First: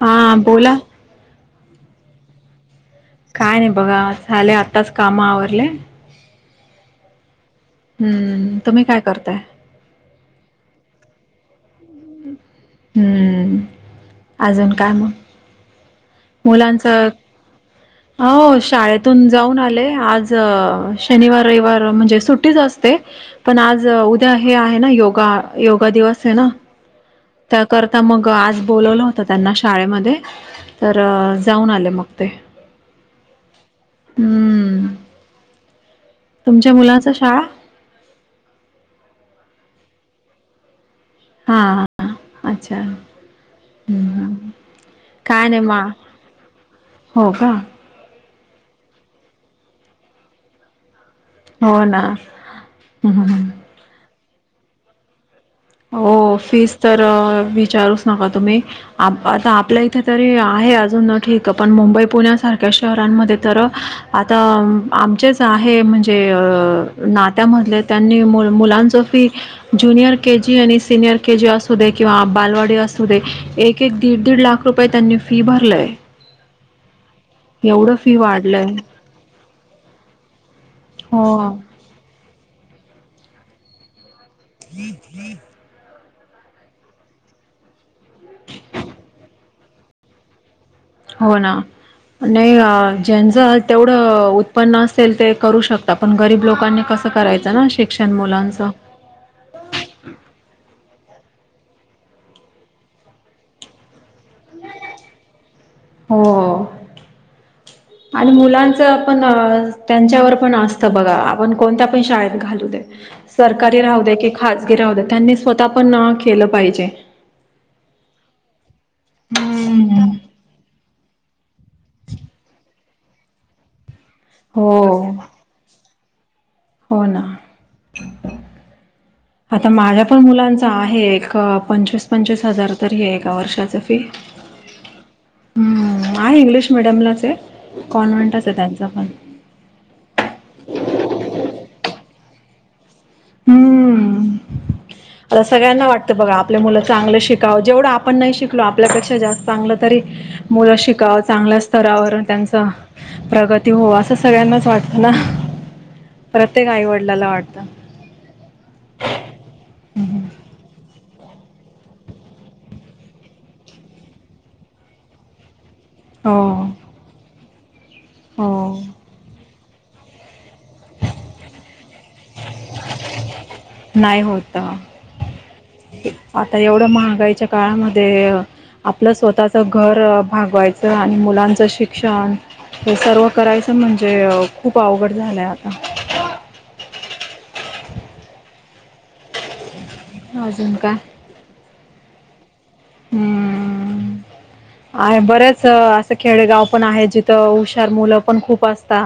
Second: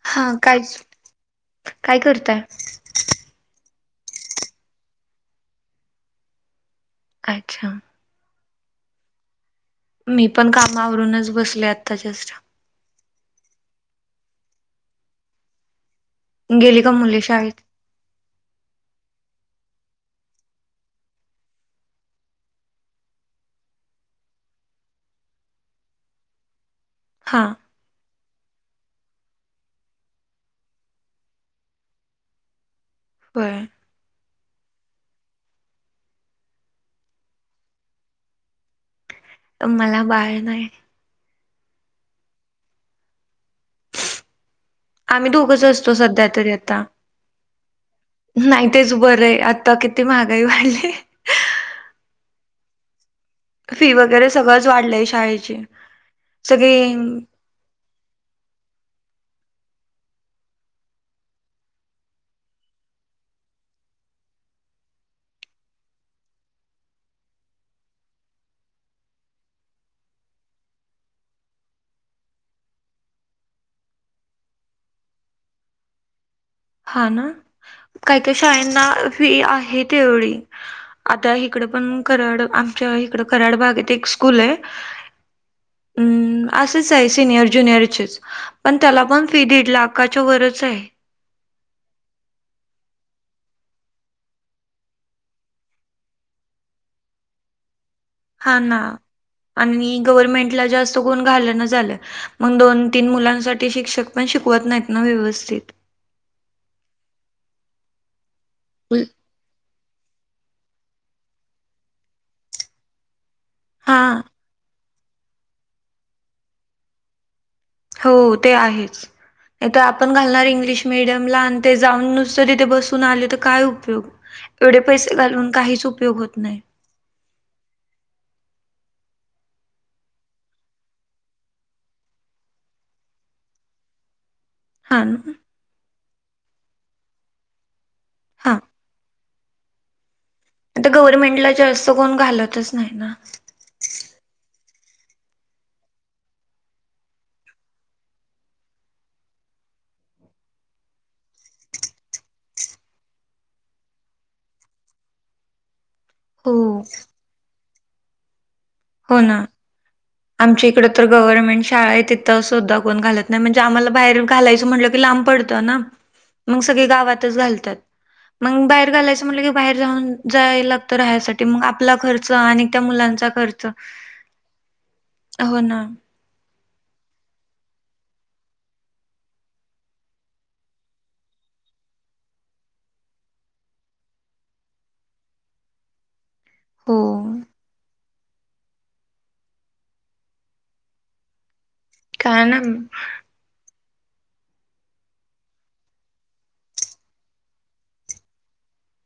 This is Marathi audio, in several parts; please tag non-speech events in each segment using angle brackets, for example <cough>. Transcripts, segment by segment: हा बोला. काय करताय? काय नाही बघा झाले आत्ताच काम आवरले. अच्छा. हम्म तुम्ही काय करताय? मी पण कामावरूनच बसल आत्ता जस्ट. हम्म अजून काम गेली मुलांच का मुले शाळेत हो शाळेतून जाऊन आले. आज शनिवार, रविवार म्हणजे सुट्टीच असते पण आज उद्या हे आहे ना योगा योगा दिवस आहे ना. हा त्या करता मग. आज बोलवलं होत त्यांना शाळेमध्ये तर जाऊन आले मग ते. होय. हम्म. तुमच्या मुलाचा शाळा मला बाळ नाही. हा, अच्छा हम् ह. आम्ही दोघंच असतो सध्या तरी आता. हो का नाही तेच बरं आहे आता किती महागाई वाढली. हो ना. ह. फी वगैरे सगळंच वाढलंय शाळेची. हो फीस सगळी तर विचारूच नका तुम्ही. आता आपल्या इथे तरी आहे अजून ठीक पण मुंबई पुण्यासारख्या शहरांमध्ये तर आता आमचेच आहे म्हणजे नात्यामधले त्यांनी मु मुलांच फी ज्युनियर के जी आणि सिनियर के जी असू दे किंवा बालवाडी असू दे एक एक दीड दीड लाख रुपये त्यांनी फी भरलाय. हा ना. काही काही वाढलंय शाळना फी आहे तेवढी आता हो ईकड पण कराड इकडं कराड भागात एक स्कूल <inaudible> असेच आहे सिनियर ज्युनियरचेच पण त्याला पण फी दीड लाखाच्या वरच आहे. हो ना. नाही ज्यांच तेवढं उत्पन्न असेल ते करू शकता पण गरीब लोकांनी कस करायचं ना. शिक्षण हा मुलांचं. ना आणि गव्हर्मेंटला जास्त चुकून घालन झालं मग दोन तीन मुलांसाठी शिक्षक पण शिकवत नाहीत ना व्यवस्थित हो. आणि मुलांच आपण त्यांच्यावर पण असत बघा आपण कोणत्या पण शाळेत घालू दे, सरकारी हा राहू दे की खाजगी राहू दे. त्यांनी स्वतः पण ना केलं पाहिजे. हो ते आहेच हम्म. आपण घालणार इंग्लिश मीडियम ला ते जाऊन नुसत तिथे बसून आले तर काय उपयोग हो एवढे पैसे घालून काहीच उपयोग होत नाही. हो ना. आता माझ्या पण मुलांचा आहे एक पंचवीस पंचवीस हजार तरी आहे एका वर्षाच फी. हा ना. हा इंग्लिश मिडीयमलाच आहे कॉन्व्हेंटच हा. आहे त्यांचां पण आता गव्हर्नमेंटला जास्त कोण घालतच नाही ना. हम्म आता सगळ्यांना वाटतं बघा आपले मुलं चांगलं शिकावं, जेवढं आपण नाही शिकलो आपल्यापेक्षा जास्त चांगलं तरी मुलं शिकावं चांगल्या स्तरावर त्यांचं प्रगती होवो असं सगळ्यांनाच वाटत ना. हो प्रत्येक आईवडिलाला वाटतं. हो ना, हम्म. आमच्या इकडं तर गव्हर्में शाळा आहे तिथं सुद्धा कोण घालत नाही, म्हणजे आम्हाला बाहेर घालायचं म्हटलं की लांब पडतं ना. मग हो सगळे गावातच घालतात, मग हो बाहेर घालायचं म्हटलं की बाहेर जाऊन जाय लागत राह्यसाठी मग आपला खर्च आणि त्या मुलांचा खर्च नाही होत हो ना <inaudible> आता एवढं महागाईच्या काळामध्ये अ आपलं स्वतःच घर भागवायचं आणि मुलांचं शिक्षण हे सर्व करायचं म्हणजे खूप अवघड झालंय आता. हो अजून काय? काय नाय. हम्म आहे बरेच असं खेडेगाव पण आहे जिथं हुशार मुलं पण खूप असता.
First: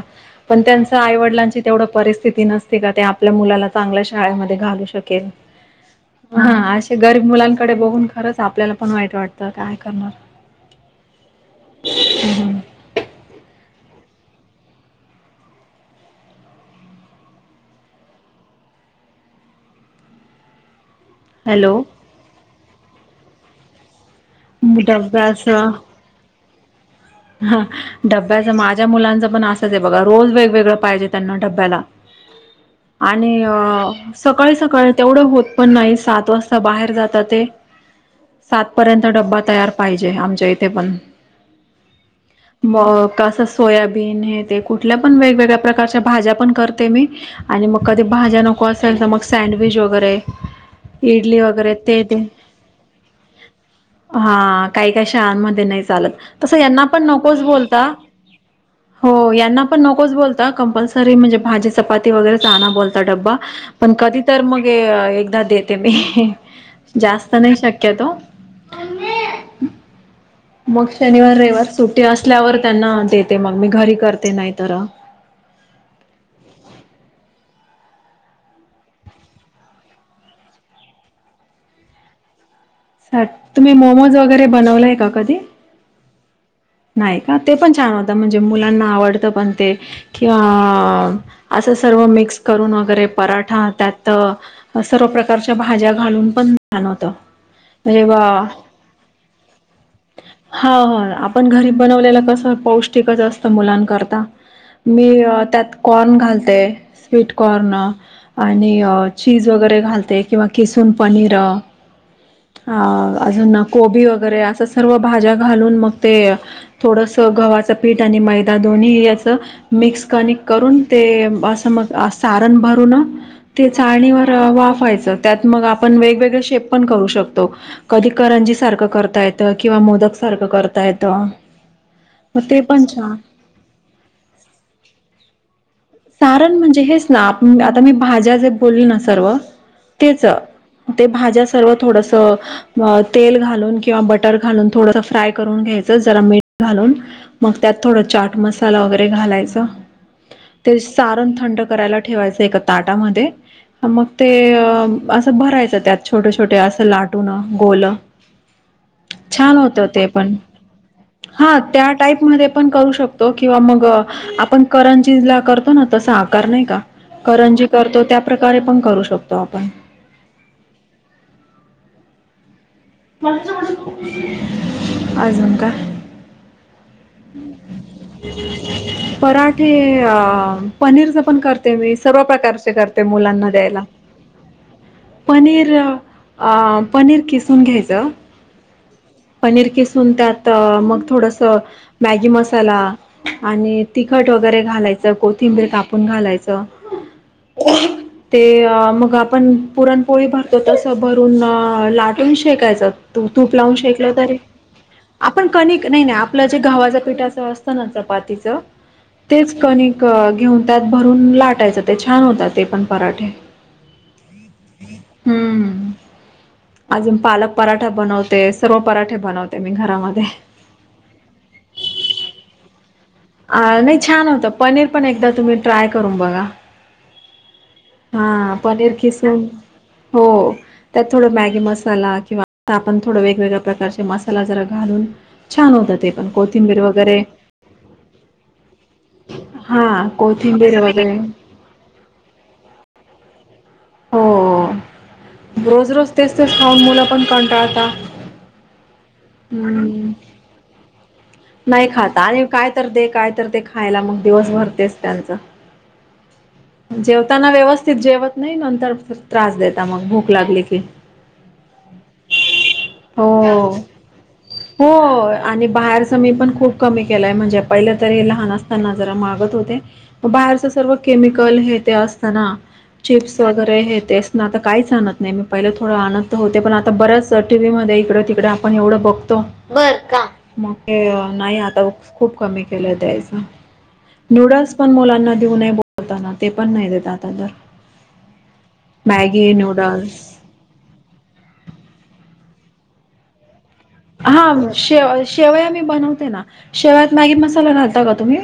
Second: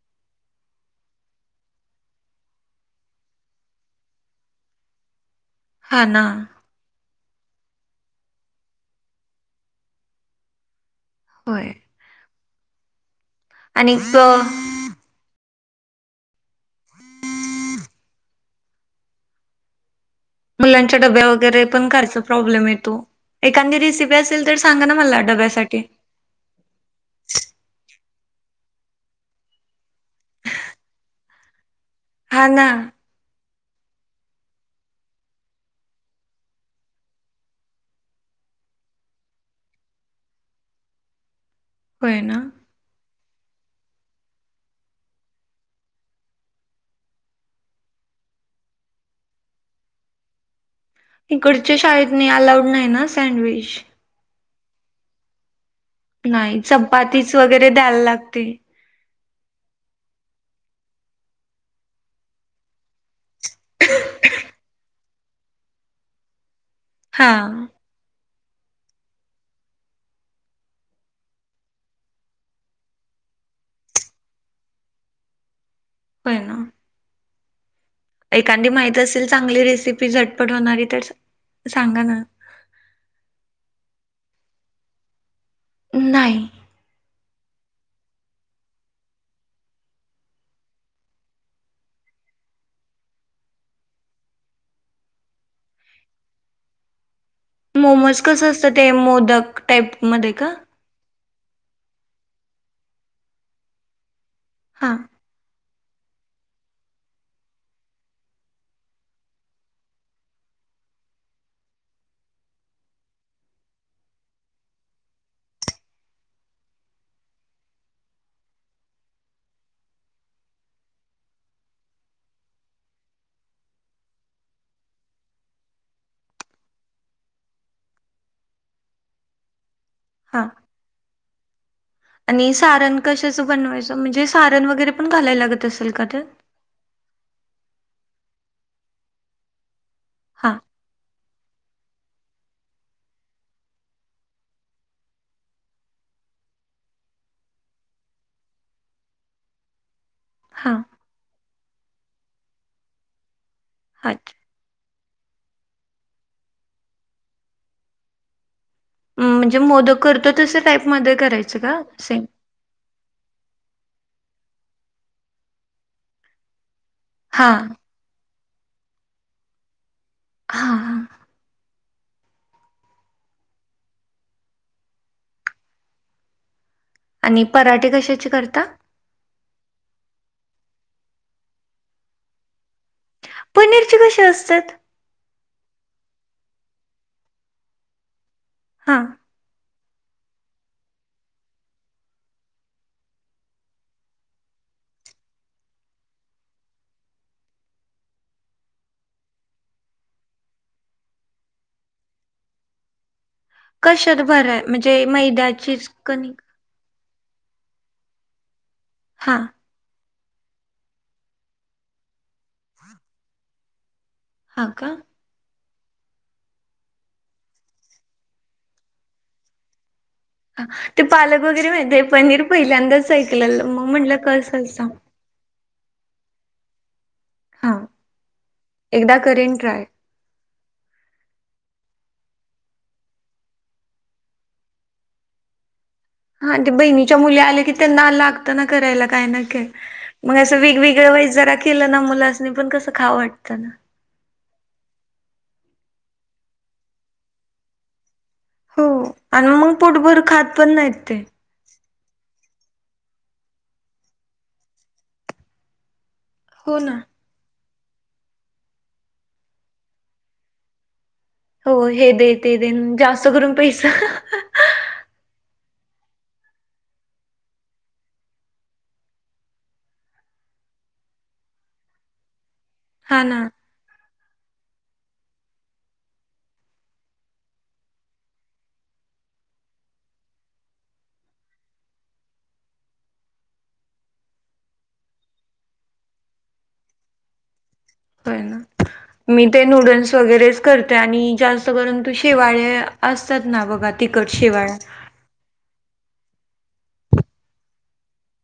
पण त्यांचं आईवडिलांची तेवढं परिस्थिती नसते का ते आपल्या मुलाला चांगल्या शाळेमध्ये घालू शकेल. हा आशे गरीब मुलांकडे बघून खरंच आपल्याला पण वाईट वाटतं, काय करणार? होय हम हम आणि क मुलांचे डब्या वगैरे हॅलो. पण करायचं प्रॉब्लेम येतो एखांद्या दिवशी असेल तर सांगा ना मला डब्याचं डब्यासाठी. हा, डब्याचं माझ्या मुलांचं पण असंच आहे बघा रोज वेगवेगळं पाहिजे त्यांना डब्याला. हा ना आणि अ सकाळी सकाळी तेवढं होत पण नाही सात वाजता बाहेर जाता ते, सातपर्यंत डब्बा तयार पाहिजे, आमच्या इथे पण. होय ना? असं सोयाबीन हे ते कुठल्या पण वेगवेगळ्या प्रकारच्या भाज्या पण करते मी, आणि मग कधी भाज्या नको असेल तर मग सँडविच वगैरे इडली वगैरे इकडच्या ते शाळेत ते, नाही अलाउड नाही ना सँडविच हा काय काय शाळांमध्ये नाही चालत, तसं नाही यांना पण चपातीच नकोच वगैरे बोलता, द्यायला लागते हो यां यांना पण नकोच बोलता, कंपल्सरी म्हणजे भाजी चपाती वगैरे आणा बोलता डबा पण कधी तर मग ए एकदा देते मी हा जास्त नाही शक्यतो, मग <inaudible> शनिवार, रविवार सुट्टी असल्यावर त्यांना देते मग मी घरी करते नाही तर <inaudible> होय ना एखादी माहित असेल चांगली रेसिपी झटपट होणारी तर, सांगा ना. सा, तुम्ही मोमोज वगैरे बनवलाय का कधी? नाही. नाय का ते पण छान होतं म्हणजे मुलांना आवडतं पण ते कि अ असं सर्व मिक्स करून वगैरे पराठा त्यात सर्व प्रकारच्या भाज्या घालून पण <inaudible> होतं. म्हणजे बा मोमोज कसं असतं ते मोदक टाईप मध्ये का? पण घरी बनवलेलं कसं पौष्टिकच असतं मुलांकरता, हां मी अ त्यात कॉर्न घालते, स्वीट कॉर्न आणि चीज वगैरे घालते किंवा किसू पनीर अ अ अजून ना कोबी वगैरे असं सर्व भाज्या घालून मग ते थोडसं गव्हाचं पीठ आणि मैदा दोन्ही ही असं मिक्स कणीक करून ते ते असं मग आ सारंण भरून ते चाळणीवर वाफायचं त्यातमग आपण वेगवेगळे शेप पण करू शकतो कधी करंजी सारखं करता येतं. किंवा मोदक सारखं हां. करता येत. आणि सारण कशाच बनवायचं म्हणजे सारण वगैरे पण घालाय लागत असेल का त्यात? सारण म्हणजे हेच ना आता मी भाज्या जे बोलले ना सर्व. तेच हां ते भाज्या. सर्व थोडस तेल घालून किंवा बटर घालून थोडस फ्राय करून घ्यायचं जरा मीठ. घालून मग त्यात थोडा चाट मसाला वगैरे घालायचा. ते हां सारण थंड करायला ठेवायचं एका ताटामध्ये मग ते अच्छा अ. असं भरायचं त्यात छोटे छोटे असं लाटून गोल. छान म्हणजे होत, मोदक ते करतो पण तसं टाईपमध्ये हा करायचं का त्या सेम? टाईपमध्ये पण करू शकतो किंवा मग. आपण करंजीला करतो ना तसा आकार नाही का हां करंजी करतो त्या. प्रकारे पण करू शकतो आपण. हा. अजून काय. आणि पराठे कशाचे करता? पराठे अ. पनीरच पण करते मी सर्व प्रकारचे करते मुलांना द्यायला. पनीरचे कसे असतात? पनीर आ पनीर किसुन घ्यायच. हां पनीर किसून त्यात मग थोडस मॅगी मसाला आणि तिखट. तीखट वगैरे घालायचं कोथिंबीर कापून घालायचं. ते मग आपण पुरणपोळी भरतो तसं भरून लाटून शेकायचं. तू तूप लावून शेकल कशात तरी भराय म्हणजे आपण कनिक मैद्याचीच नाही नाही कणिक आपलं जे गव्हाचं पीठ. पिठाच असत ना चपातीच हां तेच कनिक. घेऊन त्यात भरून लाटायचं ते छान होत, ते पण पराठे. हा का. हम्म. अजून पालक पराठा बनवते सर्व पराठे बनवते मी घरामध्ये. ते पालक वगैरे माहितीय पनीर पहिल्यांदाच. अ ऐकलेलं मग नाही म्हटलं छान होतं, कसं पनीर असतं? पण एकदा तुम्ही ट्राय करून बघा. हा. हा पनीर खिसून हो त्यात थोड मॅगी मसाला. किंवा आता आपण थोडा वेगवेगळ्या प्रकारचे मसाला जरा घालून छान होतात. हा ते बहिणीच्या मुली आल्या की त्यांना. लागत करायला काय हा मग असं कोथिंबीर वेगवेगळ वगैरे वाईज जरा केलं ना मुलासनी पण कसं खाऊ वाटतं. ना. हो रोज रोज तेच तेच खाऊन मुलं पण कंटाळता. हो आणि मग हम्म पोटभर खात पण नाहीत ते. नाही खाता आणि काय तर दे काय तर दे खायला मग दिवस भर तेच त्यांचं. हो ना जेवताना व्यव जेवत नाही नंतर त्रास देता मग भूक लागली की. हो हे दे ते देन जास्त करून हो पैसा. हो आणि बाहेर ज मी पण खूप कमी केलाय म्हणजे पहिले तरी लहान असताना जरा मागत होते मग बाहेरच सर्व की मिकल हे ते असतंना हा चिप्स ना वगैरेत हे अस. आता काहीच आणत नाही मी पहिल थोंड आणत होते, पण आता बऱ्याच टीव्ही मध्ये इकडे तिकडे आपण एवढं बघतो. बरं का मग नाही आता खूप कमी केलंय द्यायच. नूडल्स पण मुलांना देऊ नये बोलतात ते पण नाही देत आता तर. होय ना मी ते नूडल्स वगैरेच करते आणि जास्त करून शा शिवाळे असतात ना बघ. हा शेव शेवया मी बनवते ना शेवयात मॅगी मसाला घालता का तुम्ही.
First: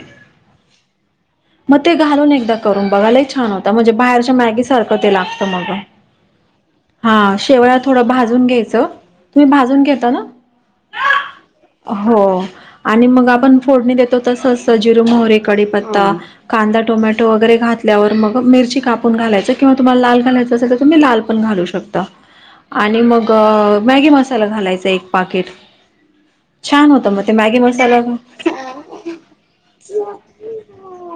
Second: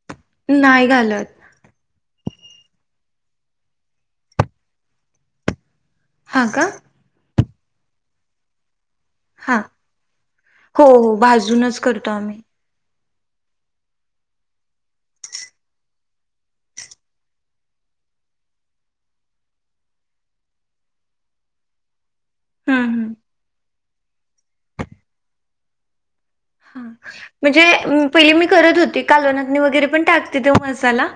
नाही घालत. मग ते घालून एकदा करून बघा लय छान होतं, म्हणजे बाहेरच्या मॅगी सारखं ते लागतं मग. हा का. हा शेवया थोडं भाजून घ्यायचं. तुम्ही हा. भाजून घेता ना! हो हो भाजूनच करतो आम्ही हो. आणि मग आपण फोडणी देतो तसचं जिर, मोहरी, कडीपत्ता.. कांदा, टोमॅटो वगैरे घातल्यावर मग मिरची कापून घालायचं किंवा तुम्हाला लाल घालायचं तर तुम्ही लालपण घालू शकता. हम्म आणि हम्म. मग मॅगी मसाला घालायचा एक पाकीट. हा म्हणजे पहिली मी करत होती, कालवनामधी वगैरे पण टाकते तो मसाला.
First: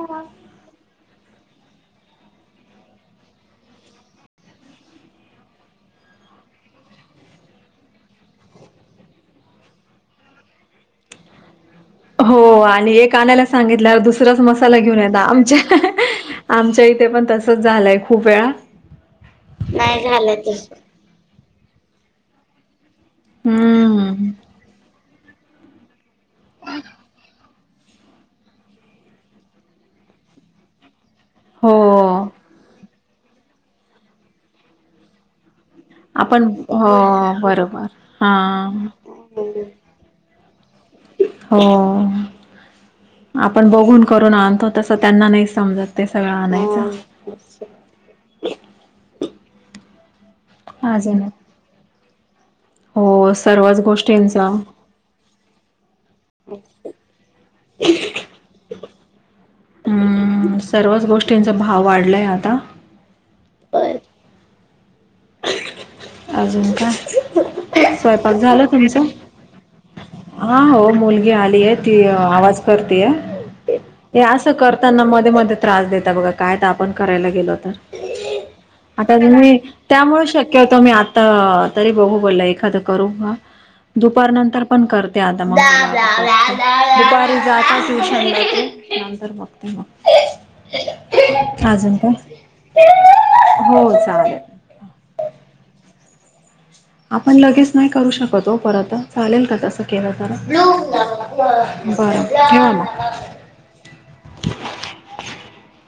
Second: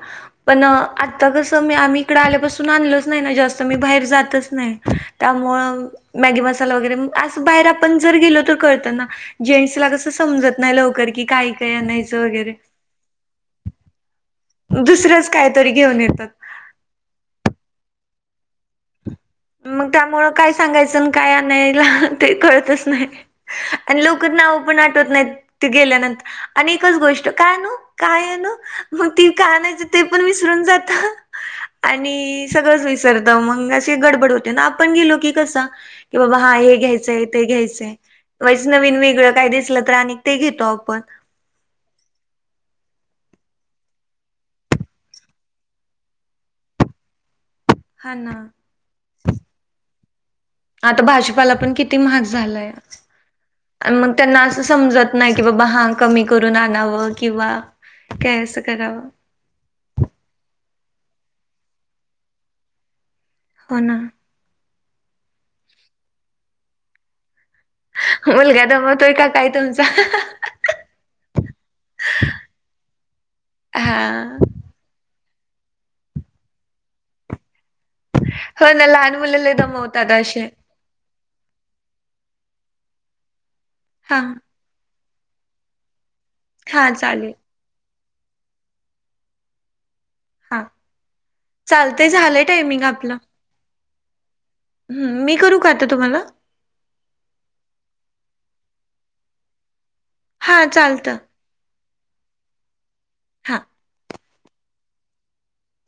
पण आता कसं मी आम्ही इकडं आल्यापासून आणलच नाही ना जास्त मी बाहेर जातचं नाही त्यामुळं हो मॅगी मसाला वगैरे असं बाहेर आपण जर गेलं तर कळत ना जेन्टस ला कसं समजत नाही लवकर की काय? काय आणायचं हो वगैरे आणि एक आणायला सांगितलं दुसरंच मग घेऊन या दा दुसरंच कायतरी आमच्या घेऊन येतात आमच्या इथे पण तसच झालंय खूप वेळा. मग नाही त्यामुळं झालं काय तस. सांगायचं आणि काय आणायला ते कळतच नाही. आणि लोक हम्म नाव पण आठवत नाहीत ते गेल्यानंतर आणि एकच गोष्ट काय आनु? काय आनु मग ती काय आणायची ते पण विसरून जात. हो आणि सगळंच विसरत मंग अशी गडबड होते ना आपण गेलो की कस.. की बाबा आपण हा हे घ्यायचंय हो ते बरोबर घ्यायचंय वाईच हा. नवीन वेगळं काही दिसलं तर ते घेतो. हो पण. हो. आपण बघून करून आणतो तसं त्यांना नाही समजत ते सगळं आणायचं. हा ना आता अजून भाजीपाला पण किती महाग झालंय हो सर्वच मग त्यांना गोष्टींचा अस समजत नाही की बाबा हा कमी करून आणावं किंवा काय असं करावं. हम्म सर्वच गोष्टींचा भाव वाढलाय आता. हो ना. अजून काय स्वयंपाक झाला मुलगा तुमचा? दमवतोय का काय तुमचा हा हो मुलगी आलीय ती आवाज करतेय. हे हा असं करताना मध्ये मध्ये त्रास देता बघ काय तर आपण करायला गेलो तर.. हो ना लहान आता मुलं लय तुम्ही दमवतात त्यामुळे असे शक्य मी आता तरी बघू बोल एखादं करू हा दुपार नंतर पण कर <inaudible> हा चालेल हा अजून चालतय काय झालंय टायमिंग आपलं हो चालेल. हम्म मी करू का आता तुम्हाला? आपण लगेच नाही करू शकत हो परत चालेल का तसं. केलं बर हा चालतं ठेवा मग. हा. रिकामा ऑडिओ